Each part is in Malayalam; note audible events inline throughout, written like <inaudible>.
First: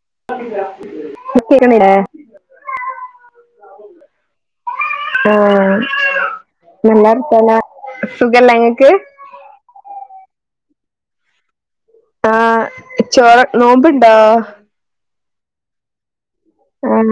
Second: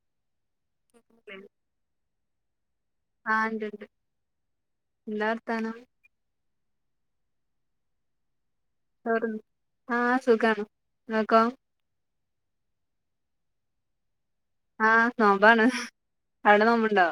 <unintelligible> ആഹ് ഇണ്ട്ണ്ട് എന്താ ആ വർത്താനം നല്ലർത്താനാ സുഖ ല്ലേ ഇങ്ങള് ചോറുന്നു ആ സുഖണ് ഇങ്ങക്കൊ ആ ചോറ നോമ്പുണ്ടോ ആ നോമ്പാണ് അവിടെ നോമ്പുണ്ടോ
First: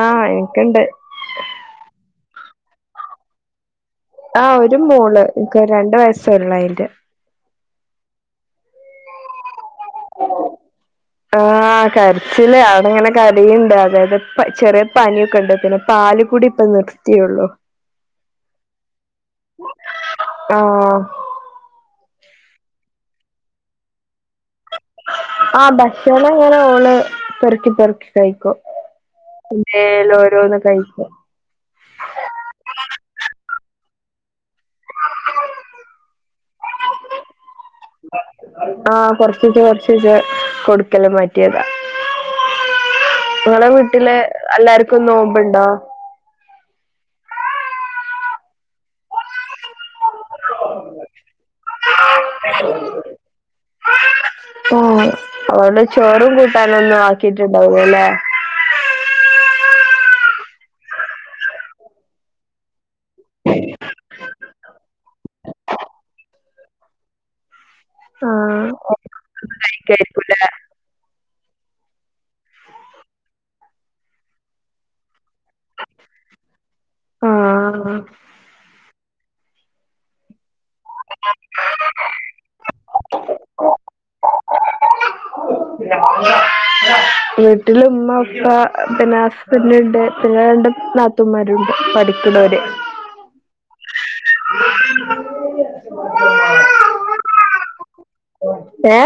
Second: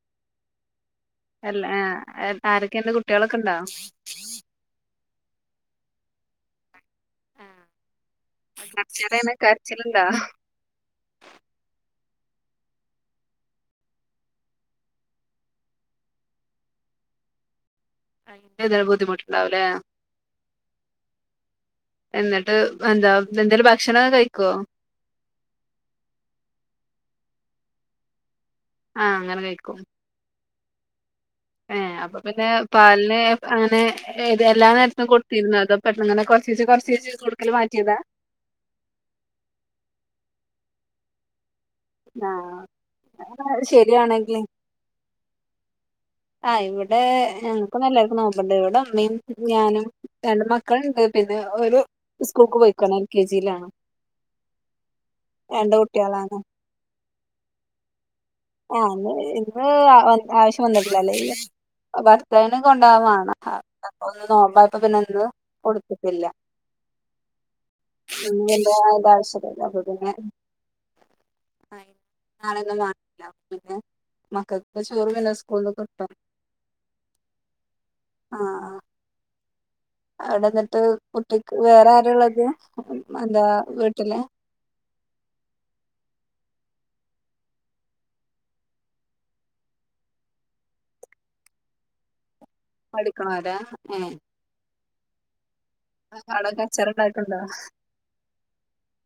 ആ എനിക്ക് ഇണ്ട് അല്ലഏ ആരൊക്കെണ്ട് കുട്ടികളൊക്കെ ഉണ്ടോ ആ ഒരു മോള് ക്ക് രണ്ട് വയസ്സ് ഒള്ളായിന്റെ <unintelligible> കരച്ചിലുണ്ടാ ആ ആകരച്ചില് ആ അവളിങ്ങനെ കരയ് ണ്ട്. അതായത് പ്പോ ചെറിയ പനിക്കെണ്ട് പിന്നെ പാല് കുടി ഇപ്പ നിർത്തിയൊള്ളൂ അതിന്റെ ഒര് ബുദ്ധിമുട്ട് ഇണ്ടാവും ലേ ആഹ് എന്നിട്ട് എന്താ എന്തേലും ഭക്ഷണക്കെ കഴിക്കോ ആ ഭക്ഷണം അങ്ങനെ ഓള് പെറുക്കി പെറുക്കി കഴിക്കും ആഹ് അങ്ങനെ പിനല്ലോര ഒന്ന കഴിച്ച ഏ അപ്പൊ പിന്നെ പാലിന് അങ്ങനെഏ ത് എല്ലാ നേരത്തും കൊടുത്തിരുന്നോ അതോ പെട്ടന്ന് ങ്ങനെ കൊർച്ചീച്ചേ കൊർച്ചീച്ചേ കൊടുക്കല് മാ റ്റി ആ കൊറച്ചീ ച്ചെ കൊറച്ചീ ച്ചെ കൊടുക്കല് മാറ്റിയതാ ആഹ് ഇങ്ങളെ വീട്ടില് ശരിയാണെങ്കില് എല്ലാർക്കും നോമ്പ് ണ്ടോ ആ ഇവിടെ ഞങ്ങക്ക് എല്ലാർക്കും നോമ്പ്ണ്ട് ഇവിടെ ഇമ്മീം ഞാനും രണ്ട് മക്കളുണ്ട് പി പിന്നെ ഒരു സ്കൂൾക്ക് പോയിക്ക്ണ് എൽ കെ ജിയിലാണ് ആ രണ്ട് അവള് ചോറും കുട്ടികളാണ് കൂട്ടാനൊന്നും ആക്കിട്ടുണ്ടാവുലെ ആ ന്ന് ഇന്ന് ആവശ്യം വന്നിട്ടില്ല അല്ലേല് ഭർത്താവിന് കൊണ്ടാവാന് വാണം അപ്പോ ഇന്ന് നോമ്പായപ്പൊ പിന്ന ഒന്നും കൊടുത്തിട്ടില്ല <inaudible> ഇ <unintelligible> ആഹ് അതിന്റെ ആവശ്യല്ല അപ്പൊ പിന്നേ കഴിക്കായിരിക്കൂല്ലേ ആ നാളെന്ന അപ്പൊ പിന്നെ മക്കൾക്ക് ചോറ് പിന്നെ സ്കൂലിന്ന് കിട്ടും ആ അവിടെന്നിട്ട് കുട്ടിക്ക് വേറെ ആരാള്ളത് എന്താ വീട്ടില് <unintelligible> വീട്ടിൽ ഉമ്മ ഉ പ്പ പിന്നെ ഹസ്ബന്റ് ണ്ട് പിന്നെ രണ്ട് നാത്തൂമാരുണ്ട് പഠി ക്കണേ ക്നോര് പഠി ക്കുനോരാ ഏ ആടെ കച്ചറണ്ടാക്കുന്നുണ്ടോ? ഏ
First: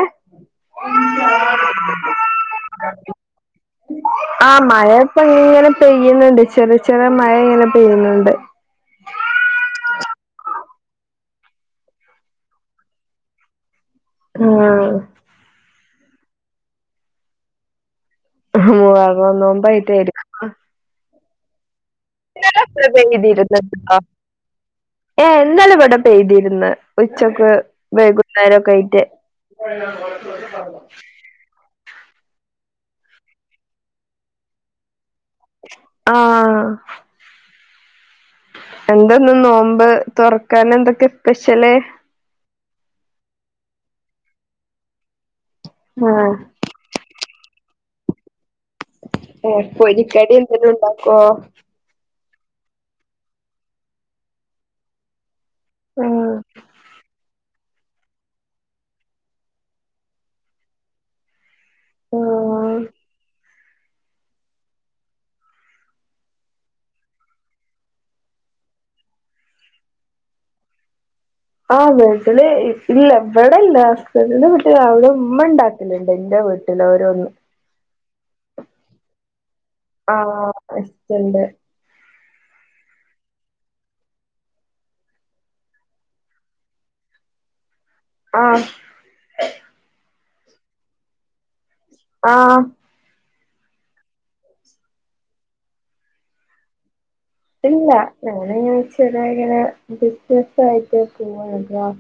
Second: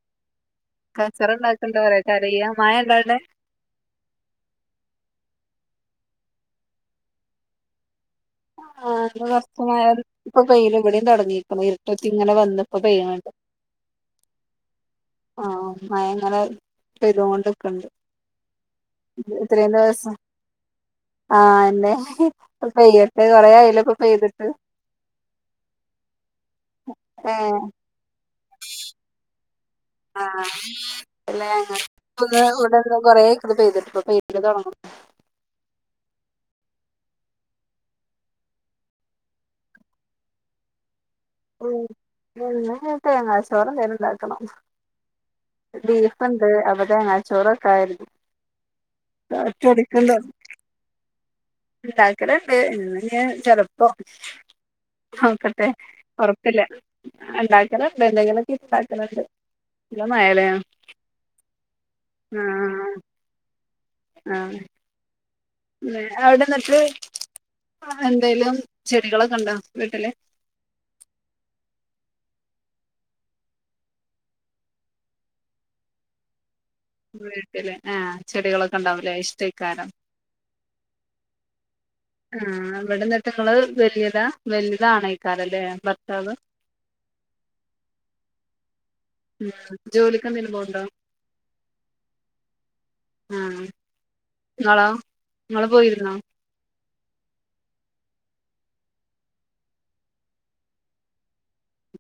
കച്ചറണ്ടാകണ്ടോ പറയാ കരയാ മഴണ്ടോവിടെ? ആ മഴ ഇപ്പ ഇങ്ങനെ പെയ്യണ് ണ്ട്. ചെറിയ ചെറിയ മഴ ഇങ്ങനെ പെയ്യ്ണ്‌ണ്ട്. ആ ഇവിടെ കുറച്ചു മ മഴഇപ്പൊ പെയ്യ്ണ്ഇവിടം തുടങ്ങിക്ക്ണ്. ഇരുട്ടുത്തി ഇങ്ങനെ വന്നു ഇപ്പോ പെയ്യ്ണ് ണ്ട് ആ മഴ അങ്ങനെ പെയ്തോണ്ട്ക്ക്ണ് ണ്ട് മുഹറം ഇത്രയും ദിവസം നോമ്പായിട്ടായിരിക്കും ആഹ ല്ലെ <inaudible> കുറെ ആയില്ലെ ഇപ്പോപെയ്തിട്ട് ഏ ഇന്നലെ ഇവിടെ പെയ്തിർന്ന്ഉച്ചക്ക് ഏഹ് വൈകുന്നേരൊക്കെ ആയിട്ട് <inaudible> കൊറെയ്ക്ണ് പെയ്തിട്ട്. ഇപ്പോ പെയ്തല് തുടങ്ങും. ആ എന്തന്ന് നോമ്പ് തുറക്കാനെന്തെക്കെ? <unintelligible> തേങ്ങാച്ചോറന്തങ്കിലും ഉണ്ടാക്കണം ആഹ് ബീഫ്‌ണ്ട്‌. അപ്പോ തേങ്ങച്ചോറ വെക്കാം കരുതി ഒറ്റ അടിക്ക് പോരികടി എന്തങ്കിലു ണ്ടാകോ? <unintelligible> ചിലപ്പോ നോക്ക മെ ആഹ് ഉറപ്പില്ല ഇണ്ടാക്കലുണ്ട്. എന്ത്കിലോക്കെഇണ്ടാക്കലുണ്ട്. ല്ല മഴലെ. ആ ആഹ് ആ അവിടെന്നട്ട് എന്തെലും ചെടികളൊക്കെ ഉണ്ടോ വീട്ടില്. ആ വീട്ടല് ഇല്ല ഇവിടെല്ല ഹസ്സന്റിന്റെ വീട്ട് ല് അവിടെ ഉമ്മ ഇണ്ടാക്കലുണ്ട് എന്റെ വീട്ടില്. ഓരോന്ന് വീട്ടില് ആ ചെടികളൊക്കെ ഉണ്ടാവൂലെ. ഇഷ്ടക്കാരം. ആ ഇഷ്ട്ടണ്ട്. ആഇവിടെങ്ങള് വലിയതാ. വലുത് ആണക്കാരല്ലെ. ഭർത്താവ് <inaudible> ആഹ് ജോലിക്കെന്തങ്കിലും പോവുണ്ടോ? ആഹ് ആഹ് ങ്ങളോ? ങ്ങള് പോയിരുന്നോ? ഇല്ല ഞാനങ്ങനെചെറിയങ്ങനെ ബിസിന ആയിട്ട് പോവ.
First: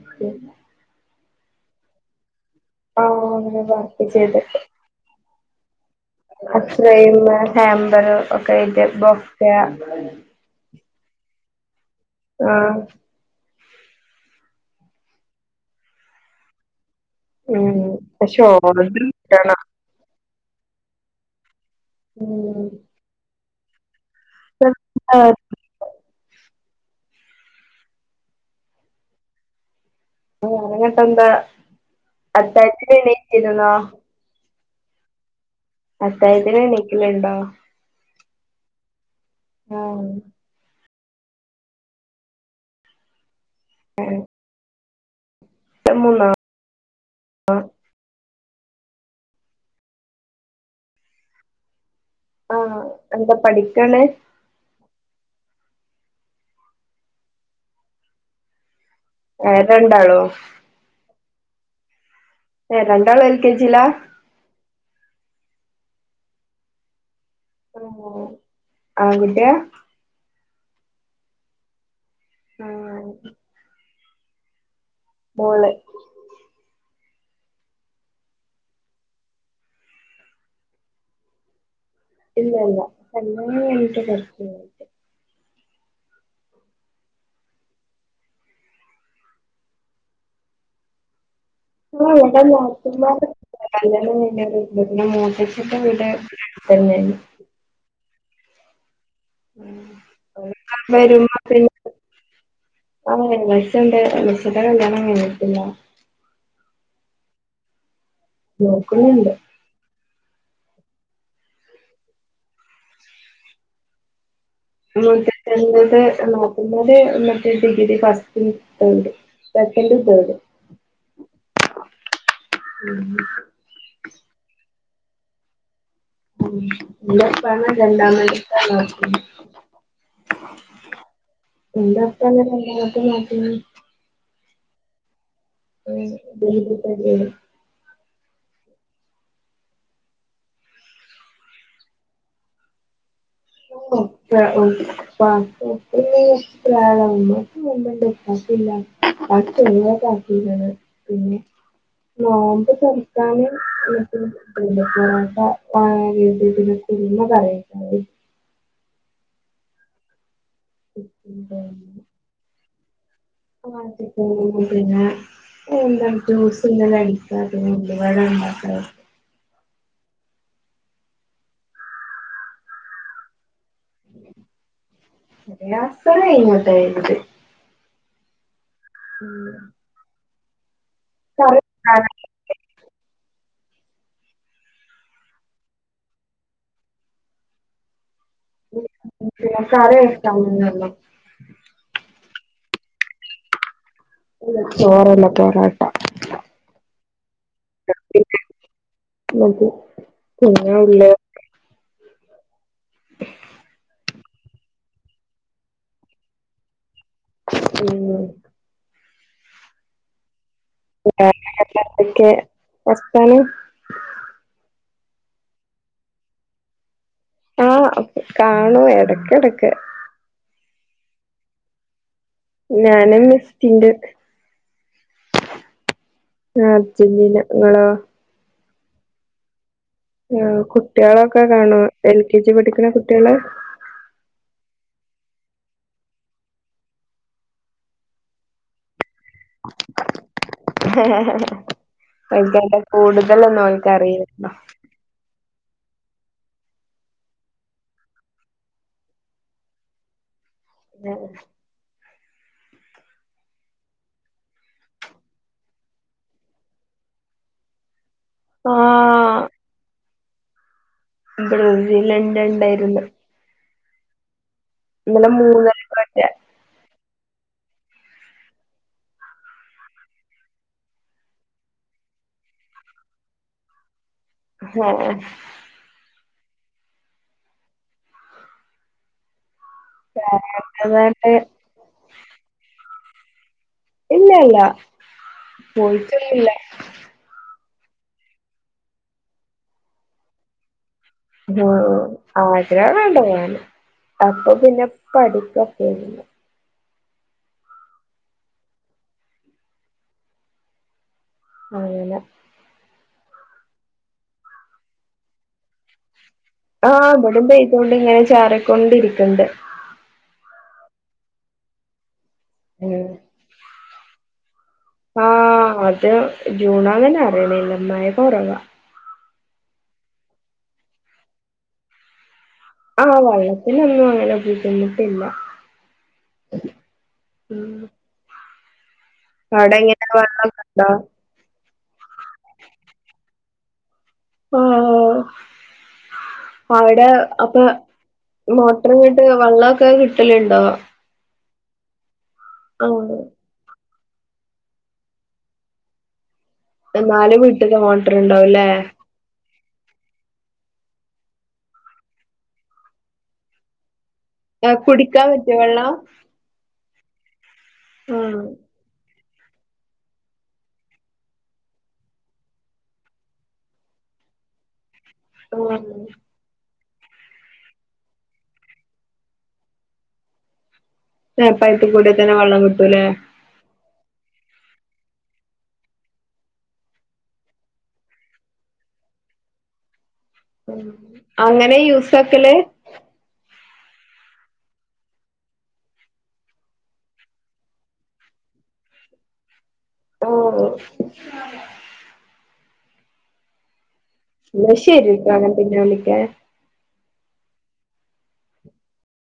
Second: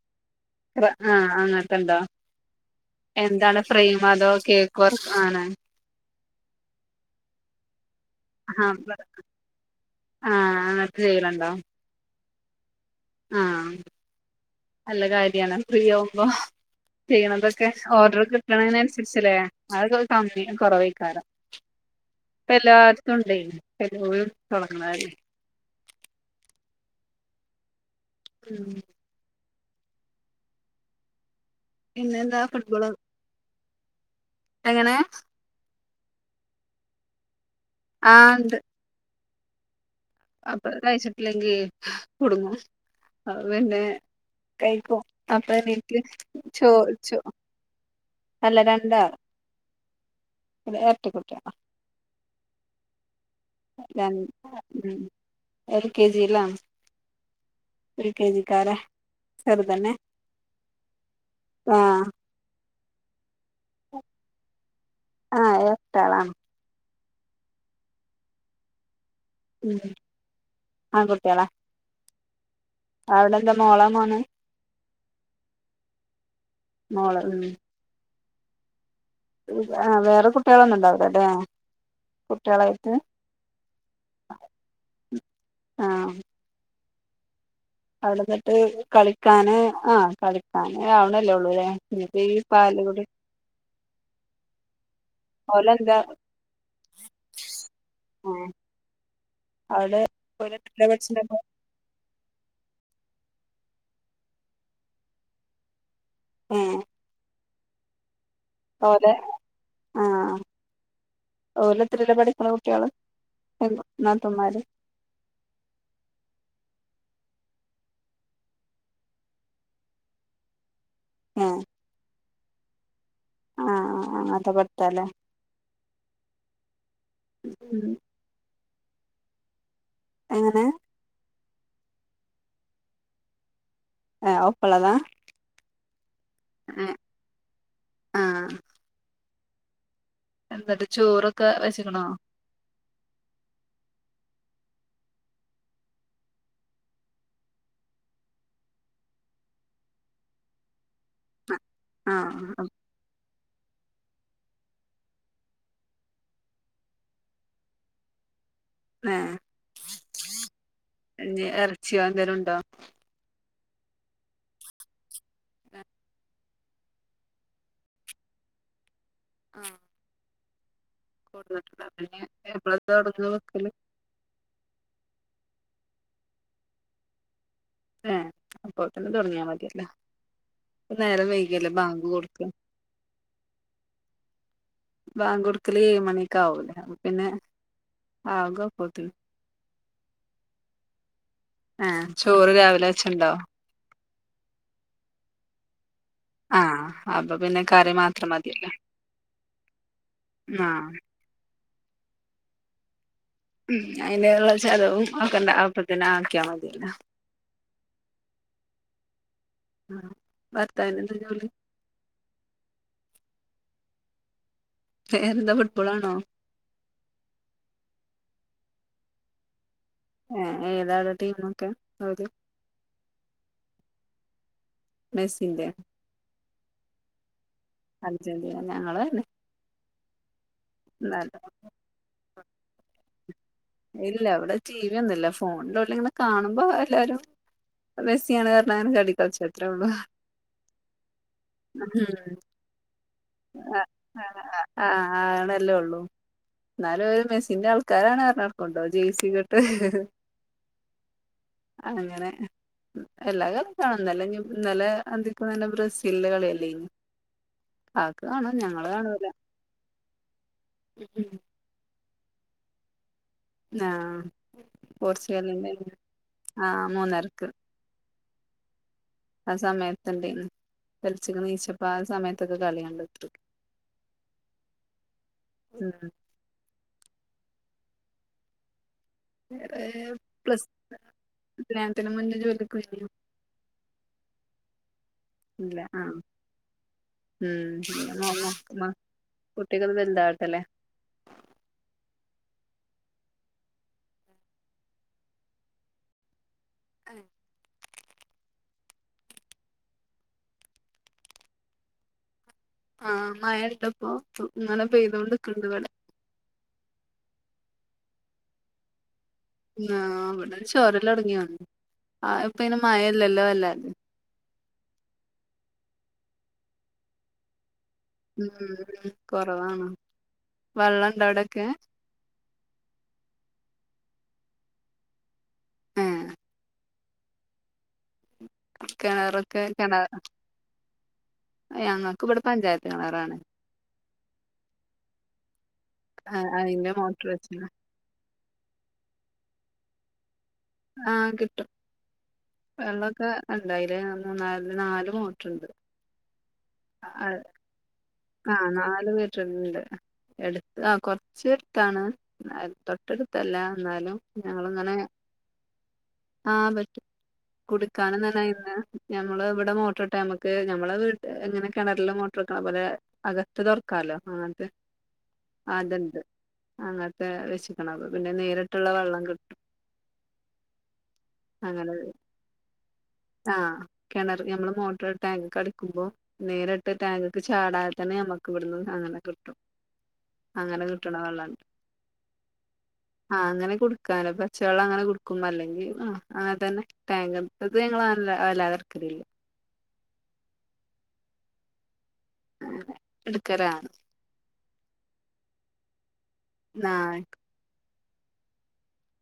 റആ അങ്ങത്തെ ഇണ്ടോ? ആഹ് എന്താണ് അങ്ങനെ വർക്ക് ഫ്രൈമോ അതോ കേക്കോ അങ്ങനെ ഫ്രൈമ് ട്ടമ്പർ ഒക്കെ ആഹ് ആയിട്ട് ഇപ്പം ചെയ്യലണ്ടോ? ആ ആഹ് നല്ല കാര്യണ്. ഫ്രീ ആകുമ്പോ ചെയ്യണതൊക്കെ ഉം ഓർഡർ പക്ഷെ കിട്ടണന് ഓർഡർ അനുസരിച്ചല്ലേ കിട്ടണം അതക്കെ കമ്മിന് കുറവായിരിക്കും. ഉം ഇപ്പോഎല്ലായിത്തും ഉണ്ടെ <unintelligible> തുറന്നാല് <inaudible> ആ അങ്ങട്ടന്താ പിന്നെന്താ ഫുട്ബോള് അത്തായത്തിന് എണീച്ചിരുന്നോ? എങ്ങനെ? അത്തായത്തിന് എണീക്കലുണ്ടോ? ആഹ് ഇണ്ട്. ആഹ് അപ്പോ കഴ്ച്ചിട്ടില്ലെങ്കി കുടുങ്ങും അപ്പോ പിന്നെ കഴിക്കും. അപ്പോ എണീറ്റ് മൂന്നോ ചോ ചോ അല്ല രണ്ടാള്, <unintelligible> എരട്ടകുട്ടിയളാ. ആ എന്താ പഠി ഉം എൽ കെ ജിയില എൽ കെ ജി കാര ഏ രണ്ടാളോ ആ ഏ രണ്ടാളും എൽ കെജിലാ ആ എരട്ടേള ഓ ആൺകുട്ടിയാ ആൺ കുട്ടിളാ ആഹ് അവിടെ എന്താ മോളമോനാ മോള് മോള് ഉം വേറെ കുട്ടേളൊന്നും ഇണ്ടാവൂലല്ലേ ഇല്ലല്ല <unintelligible> ആ അവിടെന്നിട്ട് കളിക്കാന് ആ കളിക്കാന് അവ ല്ലേള്ളൂലെ ആഹ് പിന്നെപ്പോ ഈ ഇവിടെ പാല് കുടി നാത്തൂന്മാരൊക്കെണ്ട് ഓലെന്താ <unintelligible> ആ അവള് ഓന് എത്രയിപഠിച്ച്ണത് ഇപ്പൊ ആ ബെയ്‌സണ്ട് <unintelligible> ആഹ പോലെ നോക്കുന്നുണ്ട് ആഹ ഓലത്തെരിലാ പഠിക്കുണ് കുട്ടികള് <unintelligible> നാത്തൂൻമാര് <inaudible> സെകന്റ് തേട് ആ ആ ആഹഅത <unintelligible> ഉം നല്ല ഉം വാർത്തനല്ലേ <unintelligible> എങ്ങനെ എന്താ വർത്താനം രണ്ടാമത്തെ നാത്തൂന് ആ ഒപ്പള്ളതാ <inaudible> ആ എന്തട്ട ചോറൊക്കെ വെച്ച്ക്കുണോ ഓ <unintelligible> പിന്നെ <unintelligible> പിന്നെ ആഹ് നോമ്പ് തൊറക്കാന് <unintelligible> പൊറാട്ട <unintelligible> കറി ഹേ <unintelligible> പിന്നെ <inaudible> ആ കൊടന്ന് <unintelligible> പിന്നെ എപ്പളാ തൊടങ്ങ വെ ക്കല് ഒര് അസർ കഴിഞ്ഞോട്ടേ ഇങ്ങട്ട് ഹേ അപ്പൊത്തിന് തുട പ്പൊ നേരം വൈകി കറി അല്ലേ ബാങ്ക് കൊടുക്ക <unintelligible> ബാങ്ക് കൊട്ക്കല് ഏഴ മണിക്കാവൂലേ അപ്പൊ പിന്നെ ആകും അപ്പത്തിന് കറി വെക്കാനള്ളൂ ആഹ ചോറ് രാവിലെ വെച്ചത് ഇണ്ടോ ഇല്ല ചോറല്ല പോറാട്ട ആഹ അപ്പോ പിന്നെ കറി മാത്രം മതിയല്ലോ മതി പിന്നെ ആഹ ഉള്ള് ഉ അയിനുള്ള ചെലവും <unintelligible> ഒ ക്കാണ്ട് അപ്പ തന്നെ ആക്കിയാൽ മതിയല്ലോ ശ <inaudible> ആ അ ൊക്കെ വസ്ഥാന <inaudible> വേറെന്താ ഫുട്ബോളാണോ ആഹ കാണും ഇടക്കെടക്ക് ഏ ഏതാണ് ടീമൊക്കെ <unintelligible> ങ്ങൾത് ഞാനും മെസ്സിണ്ട് മെസ്സി <unintelligible> ൻ്റെ ആഹഛുന്നിന <inaudible> അഞ്ചജ ഞങ്ങള് തന്നെ <inaudible> <unintelligible> ആ കുട്ടികളൊക്കെ ന്നാലും കാണോ എൽ കെ ജി പഠിക്കുന്ന കുട്ടികളെ ഫോണിന്റെ ഉള്ളിൽ ഇങ്ങനെ കാണുമ്പോ എല്ലാരും മെസ്സിയാണ് <unintelligible> കാരണം അനെ ക <unintelligible> നക്ഷത്ര <unintelligible> അ അ അഹ് അത് കൊണ്ട് കൂടുതലൊന്നും അവൻക്ക് അറിയില്ലല്ലോ <unintelligible> അത് അല്ലേ ഉള്ളൂ എന്നാലും <unintelligible> അവര് മെസ്സിന്റെ ആൾക്കാരാണ് എന്ന് <unintelligible> പറഞ്ഞ് നടക്കുന്നുണ്ടോ ജൈസി ഒക്കെ ഇട്ട് ഉ <inaudible> അങ്ങനെ എല്ലാവരും അത് <unintelligible> കാണലന്നെല്ലെ ഇന്നലെ അന്തിക്ക് <unintelligible> ബ്രസീലിൻ്റെ കളിയല്ലെയ്ന്ന ഹേ <inaudible> കാക്ക കാണും ഞങ്ങള് കാണൂല <unintelligible> ഇ്രൽണ്ട ഉണ്ടായിരുന്നു ആഹ പോർച്ചുഗലിന്റെ <unintelligible> മൂന്നരക്കൊറ്റെ ആഹ മൂന്നരക്ക് ആ സമയതുണ്ടായിരുന്നു പെൽചക്ക് നീച്ചപ്പോ ആ സമയത്തൊക്കെ <unintelligible> കളിണ്ടത്ത <unintelligible> ആഹ <unintelligible> വേറെ പ്രശ്‌ന കല്യാണത്തിന് മുന്നേ ജോലിക്ക് കു പോയിന്നോ ഇല്ല ഇല്ല ഇല്ല പോയിട്ടൊന്നില്ല <unintelligible> കുട്ടികൾ വലുതാവട്ടല്ലേ ആ <unintelligible> ആഗ്രഹോണ്ട് അപ്പൊ പിന്നെ പഠിക്കൊക്കൊയിരുന്നു ഹേ അങ്ങനെ ആഹ മഴ ഇള്ളപ്പോ ഇങ്ങനെ പെയ്തോണ്ടിരിക്ക്ണ്ട്ണ്ട് ഇവിടെ ആഹ ഇവിടിം പെയ്തോണ്ട് ഇങ്ങനെ ചാറിക്കൊണ്ടിരിക്ക ആ അവിടെ ചോരല് തുടങ്ങിയോ <unintelligible> അയ്പ്പയിന് മഴേയില്ലാല്ലേ അല്ലെ ആ അത് ജൂണാന്നന്നെ അറിയുന്നില്ല മഴ കുറവ കൊറവാണോ വെള്ളം ഇണ്ട അവിടൊക്കെ ആഹ് വെള്ളത്തിനൊന്നും അങ്ങനെ ബുദ്ധിമുട്ടില്ല ഏഹ് ഉം കിണറൊക്കെ അവിടെട എങ്ങനെ വെള്ളൊക്കെണ്ടോ <unintelligible> ഞങ്ങൾക്ക് ഇവിടെ പഞ്ചായത്ത് കിണറാണ് ആഹ ആഹ് അയിന്റെ അവിടെ മോട്ടർ അപ്പൊ വെച്ച്ണ് മോട്ടറിങ്ങിട്ട് വെള്ളമൊക്കെ കിട്ടലുണ്ട ആ കിട്ടും ആഹ് വെള്ളൊക്കെ ഉണ്ടായി <unintelligible> അല് <unintelligible> മൂന്നാല് നല് മോട്ടുണ്ട് എന്നാലും വീട്ടില് മോ ആ നാലു പേരുണ്ട് എടുത്ത ആ കുറച്ച എടുത്താണ് എന്ന തൊട്ടടുത്തല്ല എന്നാലും ആ ഞങ്ങളിങ്ങനെ കുടിക്കാൻ പറ്റിയ വെള്ള കൊടുക്കാണ്െന്നല്ല ഇന്ന് ഞമ്മള് ഇവിടെ മോട്ടർ ഇട്ടെ നമ്മുക്ക് നമ്മളെ വീ എങ്ങനെ കിണറില് മോട്ടർ വെക്കണ പോലെ അകത്ത് ദൊർക്കാലോ അങ്ങത് വ അങ്ങനത്തെ വച്ചിക്കണം അപ്പ പിന്നെ നേരിട്ടുള്ള വെള്ളം കിട്ടും നേർപയത്തി അങ്ങനെ കൂട തന്നെ വെള്ളം കിട്ടൂലേ ആഹ് കിണർ നമ്മള് മോട്ടോർ ടാങ്ക്െ കടിക്കുമ്പോ നേരിട്ട് ടാങ് ഒക്കെ ചാടാ ഇത്തന നമക്ക് വിടുന്നത് അങ്ങനെ കിട്ടും അങ്ങനെ കിട്ടണ വെള്ളണ്ട് അങ്ങനെ യൂസാക്കല് കൊടുക്കാനോ പച്ചവെള്ളം അങ്ങനെ കൊടുക്കുമ്പോ അല്ലെങ്കിൽ അങ്ങനെ തന്നെ ടാങ് അത് ങ്ങല്ല അല്ലാതെ ക്കലില്ല ഓഹ് ഒ എടുക്കാല ഇല്ല ശരി ഇരിക്കങ്ങൻ പിന്നെ വിളിക്ക ആഹ്